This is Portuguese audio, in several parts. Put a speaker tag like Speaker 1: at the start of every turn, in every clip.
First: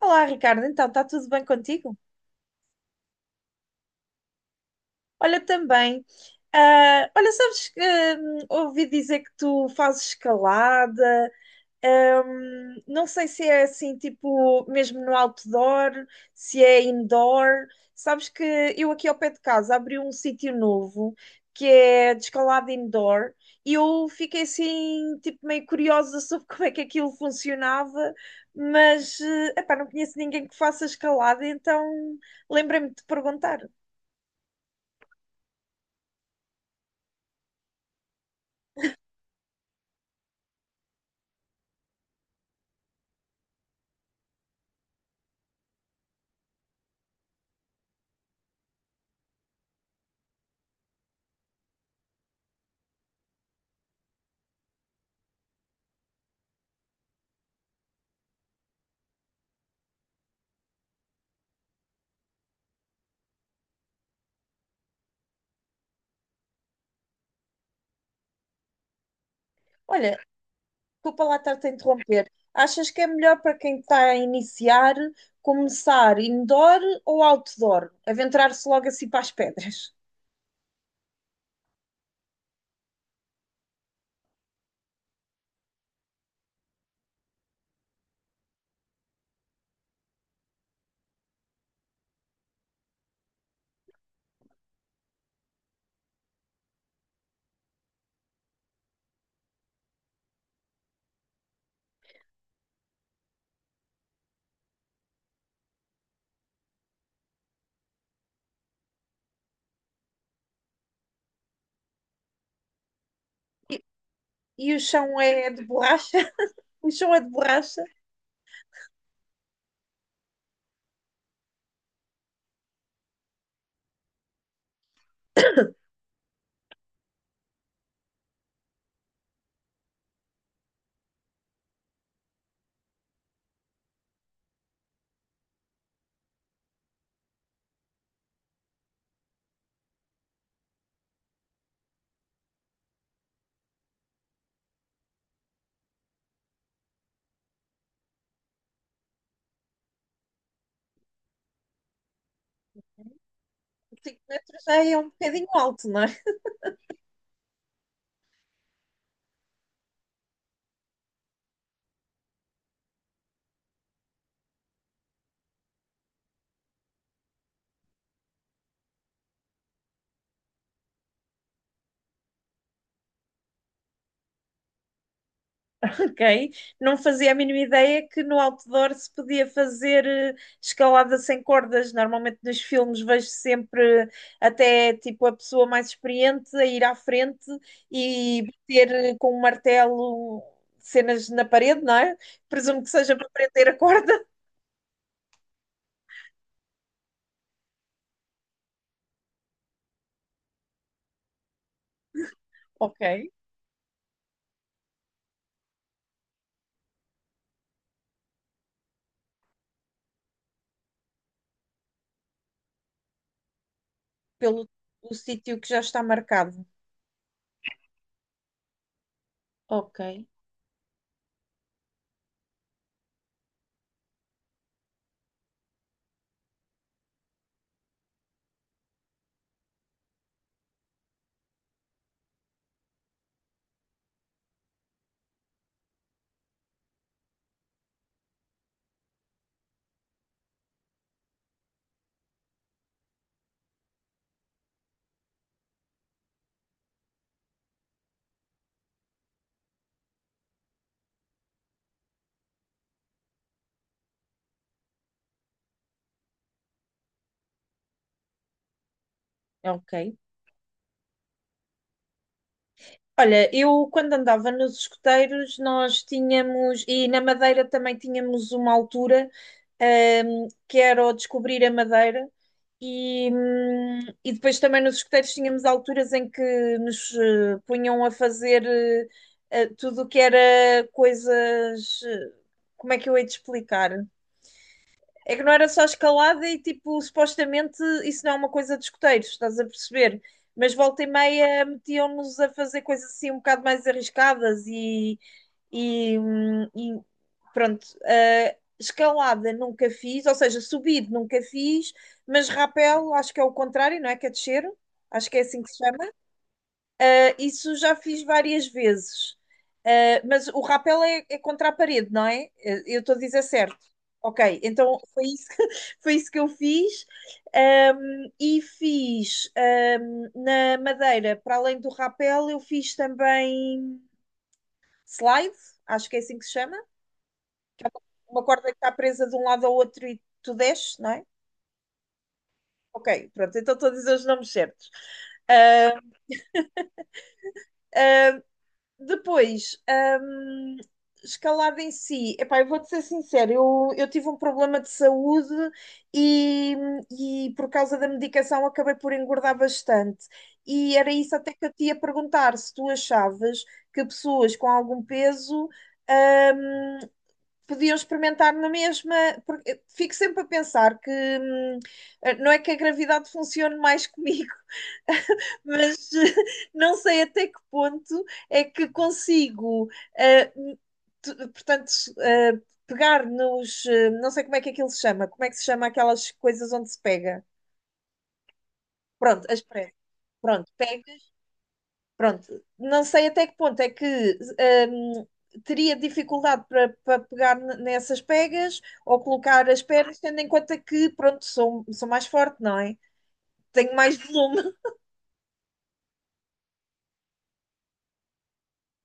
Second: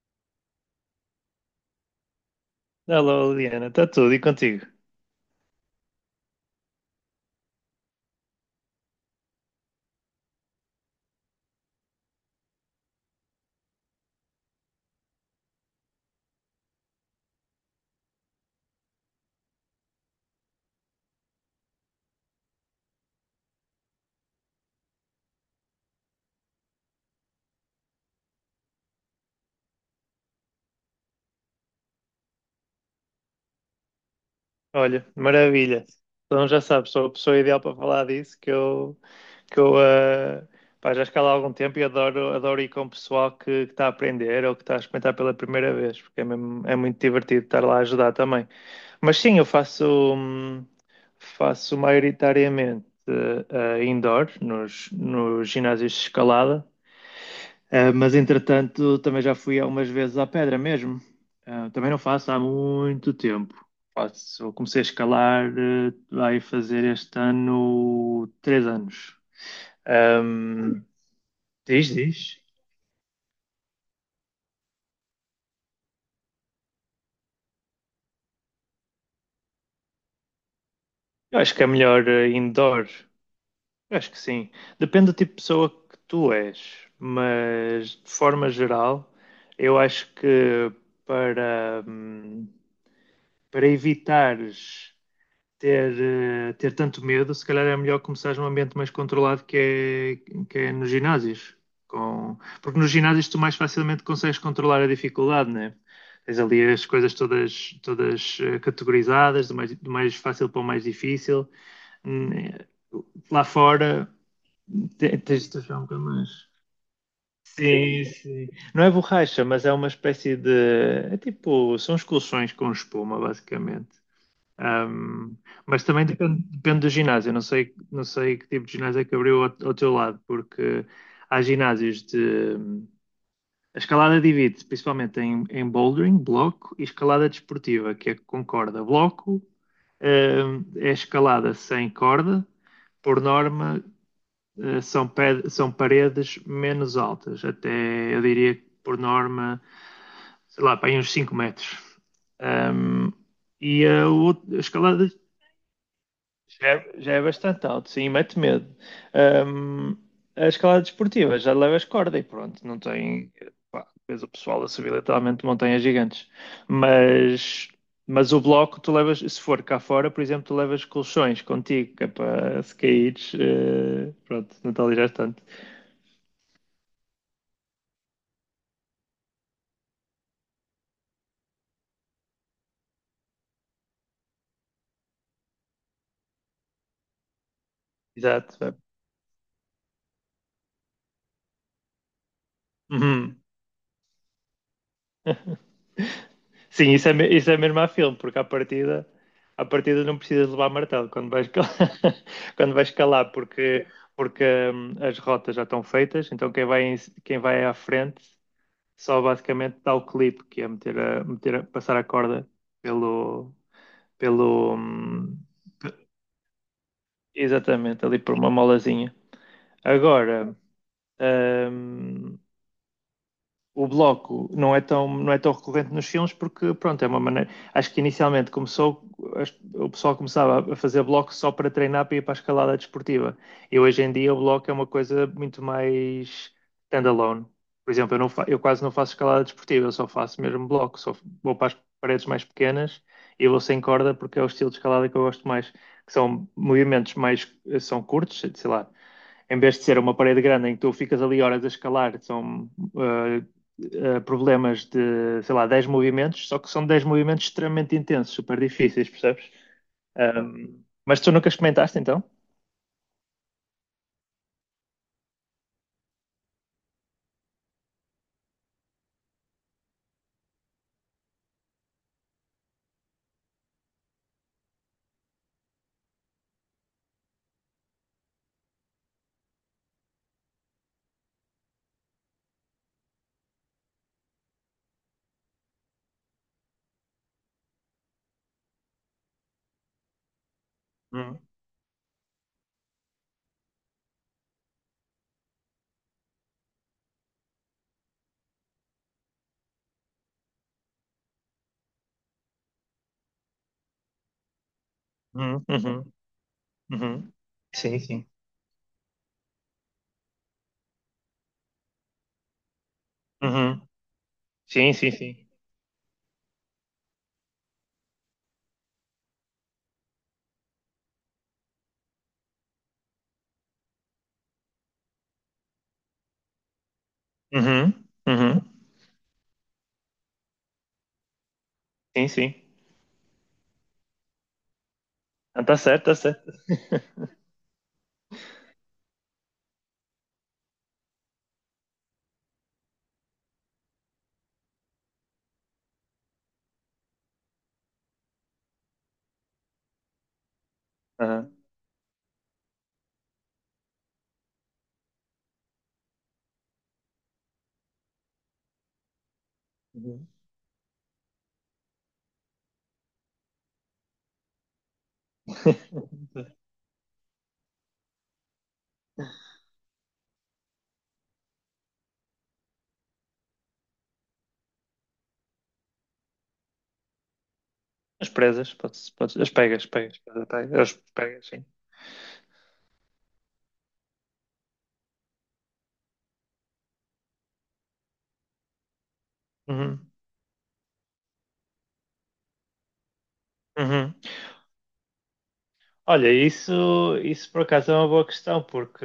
Speaker 1: Olá, Ricardo. Então, está tudo bem contigo?
Speaker 2: Alô, Liliana, está tudo e contigo?
Speaker 1: Olha, também. Olha, sabes que ouvi dizer que tu fazes escalada. Não sei se é assim, tipo, mesmo no outdoor, se é indoor. Sabes que eu aqui ao pé de casa abri um sítio novo que é de escalada indoor e eu fiquei assim, tipo, meio curiosa sobre como é que aquilo funcionava, mas, epá, não conheço ninguém que faça escalada, então lembrei-me de te perguntar.
Speaker 2: Olha, maravilha. Então já sabes, sou a pessoa ideal para falar disso, que eu eh, pá, já escalo há algum tempo e adoro, adoro ir com o pessoal que está a aprender ou que está a experimentar pela primeira vez, porque é muito divertido estar lá a ajudar também. Mas sim, eu hum, faço maioritariamente indoor, nos ginásios de escalada. Ah, mas entretanto, também já fui algumas vezes à pedra mesmo. Ah, também não faço há muito tempo. Eu comecei a escalar, vai fazer este ano 3 anos.
Speaker 1: Olha,
Speaker 2: Ahm,
Speaker 1: desculpa lá estar-te a
Speaker 2: diz,
Speaker 1: interromper.
Speaker 2: diz.
Speaker 1: Achas que é melhor para quem está a iniciar começar indoor ou outdoor? Aventurar-se logo assim para as pedras?
Speaker 2: Eu acho que é melhor indoor. Eu acho que sim. Depende do tipo de pessoa que tu és, mas de forma geral, eu acho que para, hum, para evitares ter, ter tanto medo, se calhar é melhor começar num ambiente mais controlado que é nos ginásios. Porque nos ginásios tu mais facilmente consegues controlar a dificuldade, né? Tens ali as coisas todas, categorizadas, do mais fácil para o mais difícil. Hum, eh, Lá
Speaker 1: E,
Speaker 2: fora
Speaker 1: e o chão
Speaker 2: tens
Speaker 1: é
Speaker 2: de
Speaker 1: de
Speaker 2: achar um bocado
Speaker 1: borracha?
Speaker 2: mais.
Speaker 1: O chão é de borracha?
Speaker 2: Sim, sim. Não é borracha, mas é uma espécie de. É tipo. São os colchões com espuma, basicamente. Ahm, mas também depende do ginásio. Eu não sei, que tipo de ginásio é que abriu ao teu lado, porque há ginásios de. A escalada divide-se principalmente em bouldering, bloco, e escalada desportiva, que é com corda. Bloco, é escalada sem corda, por norma, são paredes menos altas, até eu diria que por norma, sei lá, para aí uns 5 metros. Ahm, e a,
Speaker 1: 5
Speaker 2: outra, a
Speaker 1: metros já é um
Speaker 2: escalada
Speaker 1: bocadinho alto, não é?
Speaker 2: já é bastante alto, sim, mete medo. Ahm, a escalada desportiva já levas corda e pronto, não tem. Pá, depois o pessoal a subir literalmente montanhas gigantes. Mas, mas o bloco, tu levas, se for cá fora, por exemplo, tu levas colchões contigo, que é para se caíres. Pronto, não te alijas tanto.
Speaker 1: Ok? Não fazia a mínima ideia que no outdoor se podia fazer escalada sem cordas. Normalmente nos filmes vejo sempre até tipo a pessoa mais experiente a ir à frente e
Speaker 2: Exato. É.
Speaker 1: bater com um martelo cenas na parede, não é? Presumo que seja para
Speaker 2: Uhum.
Speaker 1: prender a corda.
Speaker 2: Sim, isso é mesmo a filme, porque à partida não precisas levar martelo quando vais
Speaker 1: Ok?
Speaker 2: calar, porque as rotas já estão feitas, então quem vai à frente só basicamente dá o clipe, que é passar a corda pelo,
Speaker 1: Pelo
Speaker 2: pelo,
Speaker 1: o
Speaker 2: hum,
Speaker 1: sítio que já está
Speaker 2: pe-
Speaker 1: marcado,
Speaker 2: exatamente, ali por uma molazinha.
Speaker 1: ok,
Speaker 2: Agora, hum, o bloco não é tão recorrente nos filmes, porque, pronto, é uma maneira, acho que inicialmente começou, o pessoal começava a fazer bloco só para treinar, para ir para a escalada desportiva, e hoje em dia o bloco é uma coisa muito mais standalone. Por exemplo, eu quase não faço escalada desportiva, eu só faço mesmo bloco, só vou para as paredes mais pequenas e vou sem corda, porque é o estilo de escalada que eu gosto mais, que são movimentos mais, são curtos, sei lá, em vez de ser uma parede grande em que tu ficas ali horas a escalar, são eh, problemas de, sei lá, 10 movimentos, só que são 10 movimentos extremamente intensos, super difíceis, percebes?
Speaker 1: ok.
Speaker 2: Mas tu nunca experimentaste então?
Speaker 1: Olha, eu quando andava nos escuteiros, nós tínhamos, e na Madeira também tínhamos uma altura, que era o descobrir a Madeira, e depois também nos escuteiros tínhamos alturas em que nos punham a fazer tudo o que era coisas. Como é que eu hei de explicar? É que não era só escalada e, tipo, supostamente isso não é uma coisa de escoteiros, estás a perceber? Mas volta e
Speaker 2: Uhum,
Speaker 1: meia metiam-nos a fazer coisas assim um bocado mais arriscadas e pronto. Escalada nunca fiz, ou seja, subir nunca fiz, mas rapel acho que é o contrário, não é? Que é descer, acho que é assim
Speaker 2: uhum,
Speaker 1: que se chama.
Speaker 2: uhum, uhum.
Speaker 1: Isso já
Speaker 2: Sim,
Speaker 1: fiz
Speaker 2: sim.
Speaker 1: várias vezes. Mas o rapel é, é contra a parede, não é? Eu estou a dizer certo.
Speaker 2: Uhum.
Speaker 1: Ok,
Speaker 2: Sim,
Speaker 1: então
Speaker 2: sim,
Speaker 1: foi isso,
Speaker 2: sim.
Speaker 1: foi isso que eu fiz. Um, e fiz um, na Madeira, para além do rapel, eu fiz também slide, acho que é assim que se chama.
Speaker 2: Uhum,
Speaker 1: Uma
Speaker 2: uhum.
Speaker 1: corda que está presa de um lado ao outro e tu desces, não é?
Speaker 2: Sim, sim.
Speaker 1: Ok, pronto, então estou a dizer os nomes certos.
Speaker 2: Está certo, está certo.
Speaker 1: Depois, escalada em si, epá, eu vou-te ser sincero, eu tive um problema de saúde e, e por causa da medicação acabei por engordar bastante. E era isso até
Speaker 2: Aham.
Speaker 1: que eu te ia perguntar, se tu achavas que pessoas com algum peso, hum, podiam experimentar na mesma, porque eu fico
Speaker 2: Uhum.
Speaker 1: sempre a pensar que, não é que a gravidade funcione mais comigo, mas não sei até que ponto é que consigo, eh, portanto, eh, pegar nos, não sei como é que aquilo se chama, como é que se chama aquelas coisas onde se pega?
Speaker 2: As presas, podes,
Speaker 1: Pronto,
Speaker 2: as
Speaker 1: as
Speaker 2: pegas,
Speaker 1: pressas.
Speaker 2: pegas, pegas,
Speaker 1: Pronto,
Speaker 2: pegas, as
Speaker 1: pega,
Speaker 2: pegas, sim.
Speaker 1: pronto. Não sei até que ponto é que ehm, teria dificuldade para pegar nessas pegas ou colocar as
Speaker 2: Uhum,
Speaker 1: pernas, tendo em conta que, pronto, sou mais forte, não é? Tenho
Speaker 2: uhum.
Speaker 1: mais volume.
Speaker 2: Olha, isso por acaso é uma boa questão, porque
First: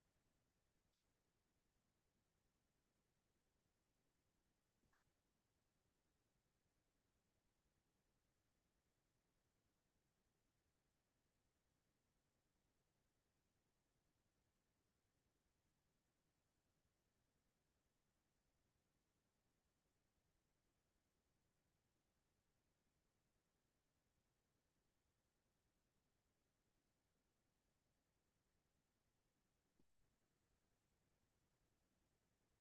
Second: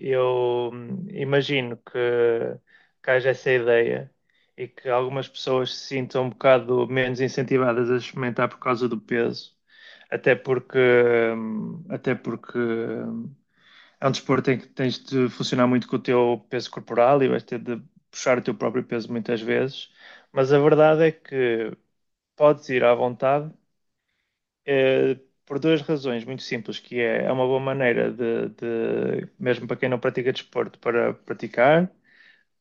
Speaker 2: eu imagino que haja essa ideia e que algumas pessoas se sintam um bocado menos incentivadas a experimentar por causa do peso, até porque, até porque é um desporto em que tens de funcionar muito com o teu peso corporal e vais ter de puxar o teu próprio peso muitas vezes, mas a verdade é que podes ir à vontade, eh, por duas razões muito simples, que é, é uma boa maneira de, mesmo para quem não pratica desporto, para praticar,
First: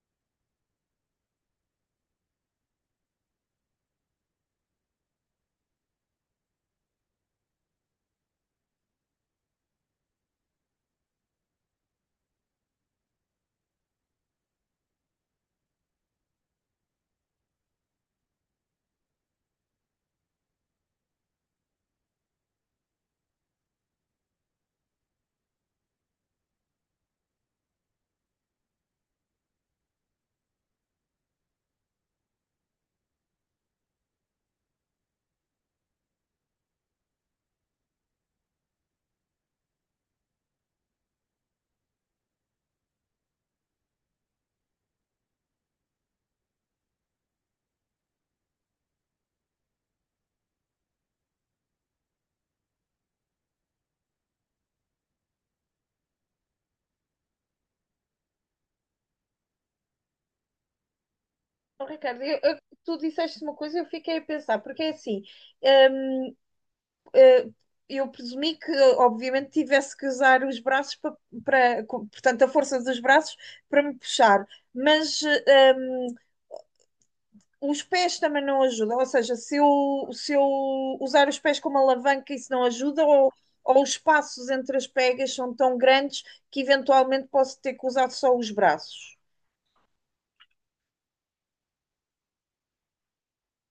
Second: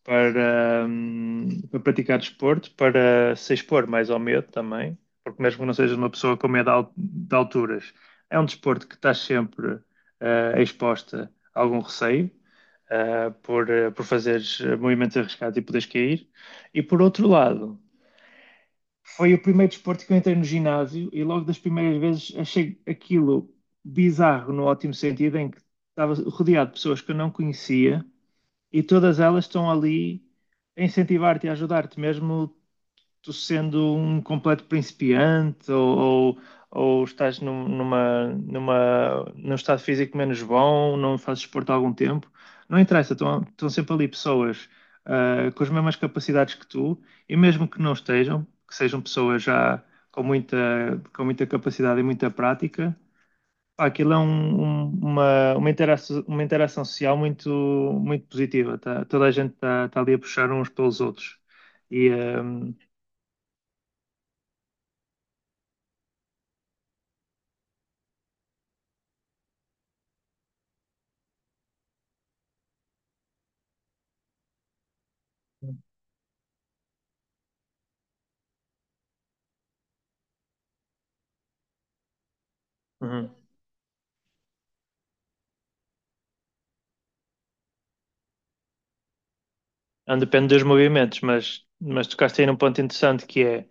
Speaker 2: para praticar desporto, para se expor mais ao medo também, porque mesmo que não sejas uma pessoa com medo de alturas, é um desporto que estás sempre exposta a algum receio, por fazeres movimentos arriscados e poderes cair. E, por outro lado, foi o primeiro desporto que eu entrei no ginásio e logo das primeiras vezes achei aquilo bizarro no ótimo sentido, em que estava rodeado de pessoas que eu não conhecia e todas elas estão ali a incentivar-te e a ajudar-te, mesmo tu sendo um completo principiante, ou, ou estás num estado físico menos bom, não fazes desporto há algum tempo, não interessa, estão sempre ali pessoas com as mesmas capacidades que tu, e mesmo que não estejam, que sejam pessoas já com muita, com muita capacidade e muita prática, pá, aquilo é uma interação social muito, muito positiva. Tá? Toda a gente está ali a puxar uns pelos outros.
Speaker 1: Oh,
Speaker 2: E,
Speaker 1: Ricardo,
Speaker 2: hum,
Speaker 1: tu disseste uma coisa e eu fiquei a pensar, porque é assim, hum, eh, eu presumi que obviamente tivesse que usar os braços para, portanto, a força dos braços para me puxar, mas os pés também não ajudam, ou seja, se eu usar os pés como alavanca isso não ajuda,
Speaker 2: uhum.
Speaker 1: ou os espaços entre as pegas são tão grandes que eventualmente posso ter que usar só os braços.
Speaker 2: Não depende dos movimentos, mas tocaste aí num ponto interessante, que é,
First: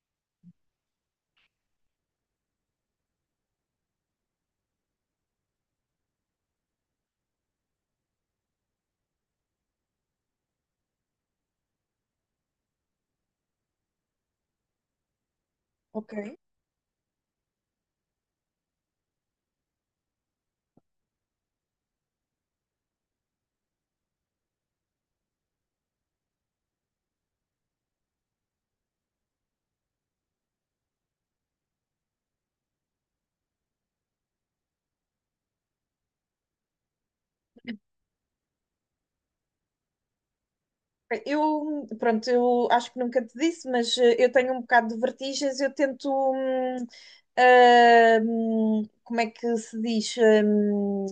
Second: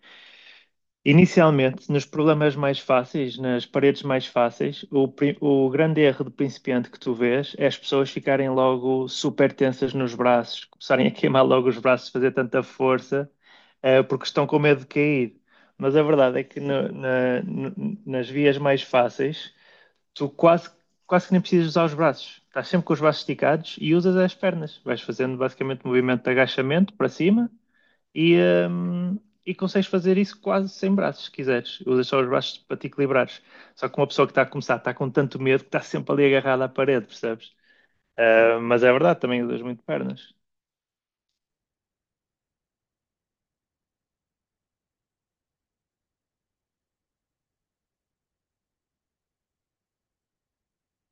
Speaker 2: inicialmente, nos problemas mais fáceis, nas paredes mais fáceis, o grande erro do principiante que tu vês é as pessoas ficarem logo super tensas nos braços, começarem a queimar logo os braços, fazer tanta força, porque estão com medo de cair. Mas a
Speaker 1: Ok.
Speaker 2: verdade é que nas vias mais fáceis tu quase, quase que nem precisas usar os braços. Estás sempre com os braços esticados e usas as pernas. Vais fazendo basicamente movimento de agachamento para cima e, hum, e consegues fazer isso quase sem braços, se quiseres. Usas só os braços para te equilibrares. Só que uma pessoa que está a começar está com tanto medo que está sempre ali agarrada à parede, percebes? Ah, mas é verdade, também usas muito pernas.
Speaker 1: Eu, pronto, eu acho que nunca te disse, mas eu tenho um bocado de vertigens, eu tento, como é que se diz? hum,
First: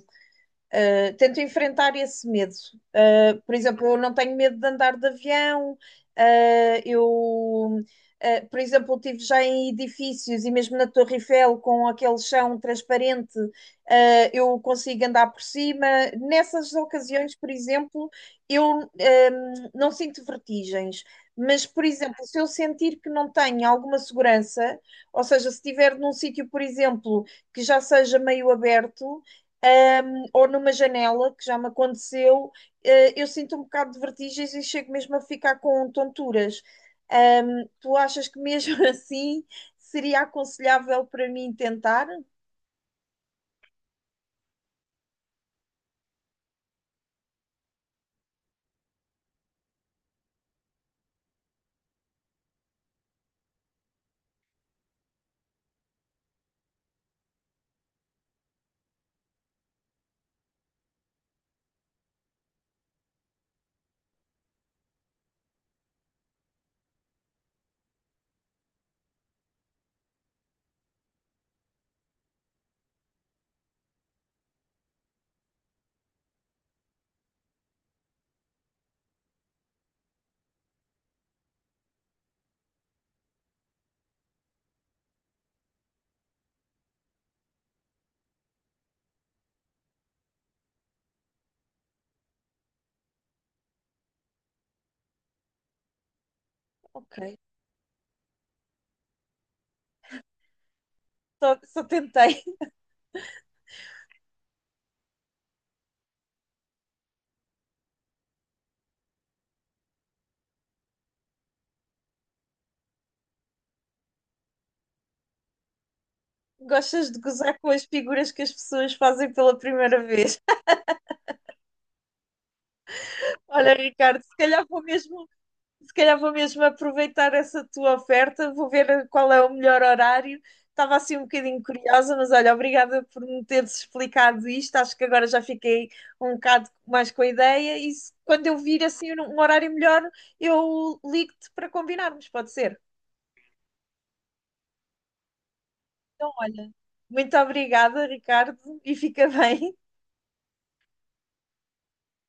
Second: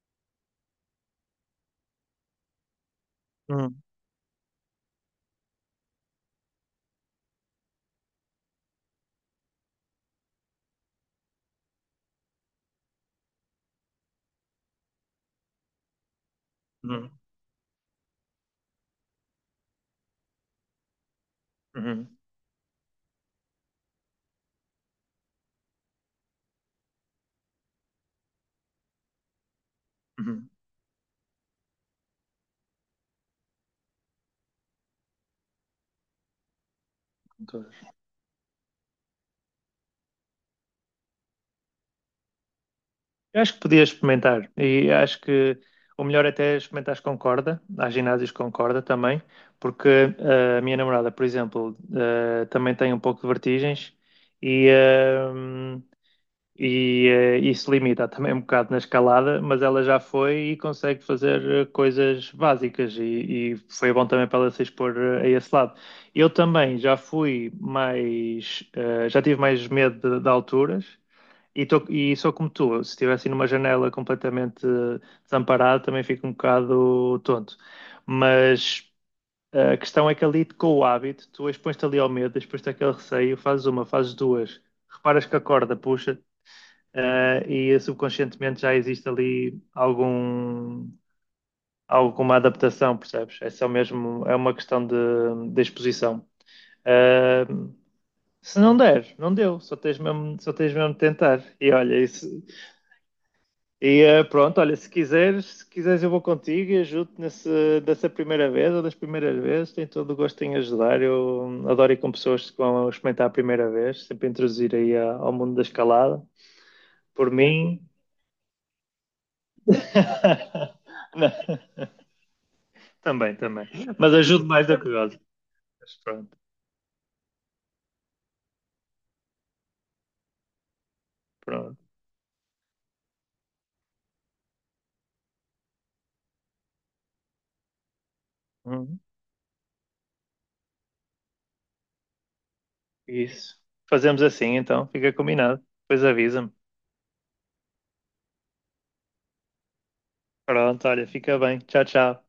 Speaker 1: Uh, Tento enfrentar esse medo. Por
Speaker 2: Hum,
Speaker 1: exemplo, eu não tenho medo de andar de avião, eu. Por exemplo, eu estive já em edifícios e mesmo na Torre Eiffel, com aquele chão transparente, eu consigo andar por cima. Nessas
Speaker 2: hum,
Speaker 1: ocasiões, por exemplo, eu um, não sinto vertigens. Mas, por
Speaker 2: hum,
Speaker 1: exemplo, se eu sentir que não tenho alguma segurança, ou seja, se estiver num sítio, por exemplo, que já seja meio aberto, eh, ou
Speaker 2: hum.
Speaker 1: numa janela, que já me aconteceu, eu sinto um bocado de vertigens e chego mesmo a ficar com tonturas.
Speaker 2: Concordo.
Speaker 1: Tu achas que mesmo assim seria aconselhável para mim tentar?
Speaker 2: Eu acho que podias experimentar e acho que o melhor até é experimentares com corda, há ginásios com corda também, porque, a minha namorada, por exemplo, também tem um pouco de vertigens, e, eh, e isso limita também um bocado na escalada, mas ela já foi e consegue fazer coisas básicas, e foi bom também para ela se expor, a esse lado. Eu também já fui mais, já tive mais medo de alturas. E sou como tu, se estivesse numa janela completamente desamparado, também fico um bocado tonto. Mas a questão é que ali com o hábito, tu expões-te ali ao medo, expões-te àquele receio, fazes uma, fazes duas, reparas que a corda puxa, e subconscientemente já existe ali algum, alguma adaptação, percebes? É só mesmo, é uma questão de exposição.
Speaker 1: Ok,
Speaker 2: Eh, se não der, não deu, só tens mesmo de tentar.
Speaker 1: só tentei.
Speaker 2: E pronto, olha, se quiseres eu vou contigo e ajudo-te dessa primeira vez ou das primeiras vezes, tenho todo o gosto em ajudar. Eu adoro ir com pessoas que vão experimentar a primeira vez, sempre introduzir aí ao mundo da escalada.
Speaker 1: Gostas de
Speaker 2: Por
Speaker 1: gozar com
Speaker 2: mim,
Speaker 1: as figuras que as pessoas fazem pela primeira vez?
Speaker 2: não, também, também.
Speaker 1: Olha,
Speaker 2: Mas
Speaker 1: Ricardo,
Speaker 2: ajudo mais do que gosto.
Speaker 1: se
Speaker 2: Mas
Speaker 1: calhar vou
Speaker 2: pronto,
Speaker 1: mesmo aproveitar essa tua oferta, vou ver qual é o melhor horário. Estava assim um bocadinho
Speaker 2: pronto.
Speaker 1: curiosa, mas olha, obrigada por me teres explicado isto. Acho que agora já fiquei um bocado mais com a ideia. E quando eu vir
Speaker 2: Uhum.
Speaker 1: assim um horário melhor, eu ligo-te para combinarmos, pode ser?
Speaker 2: Isso. Fazemos assim então, fica combinado. Depois
Speaker 1: Então,
Speaker 2: avisa-me.
Speaker 1: olha, muito obrigada, Ricardo, e fica bem.
Speaker 2: Pronto, olha, fica bem. Tchau, tchau.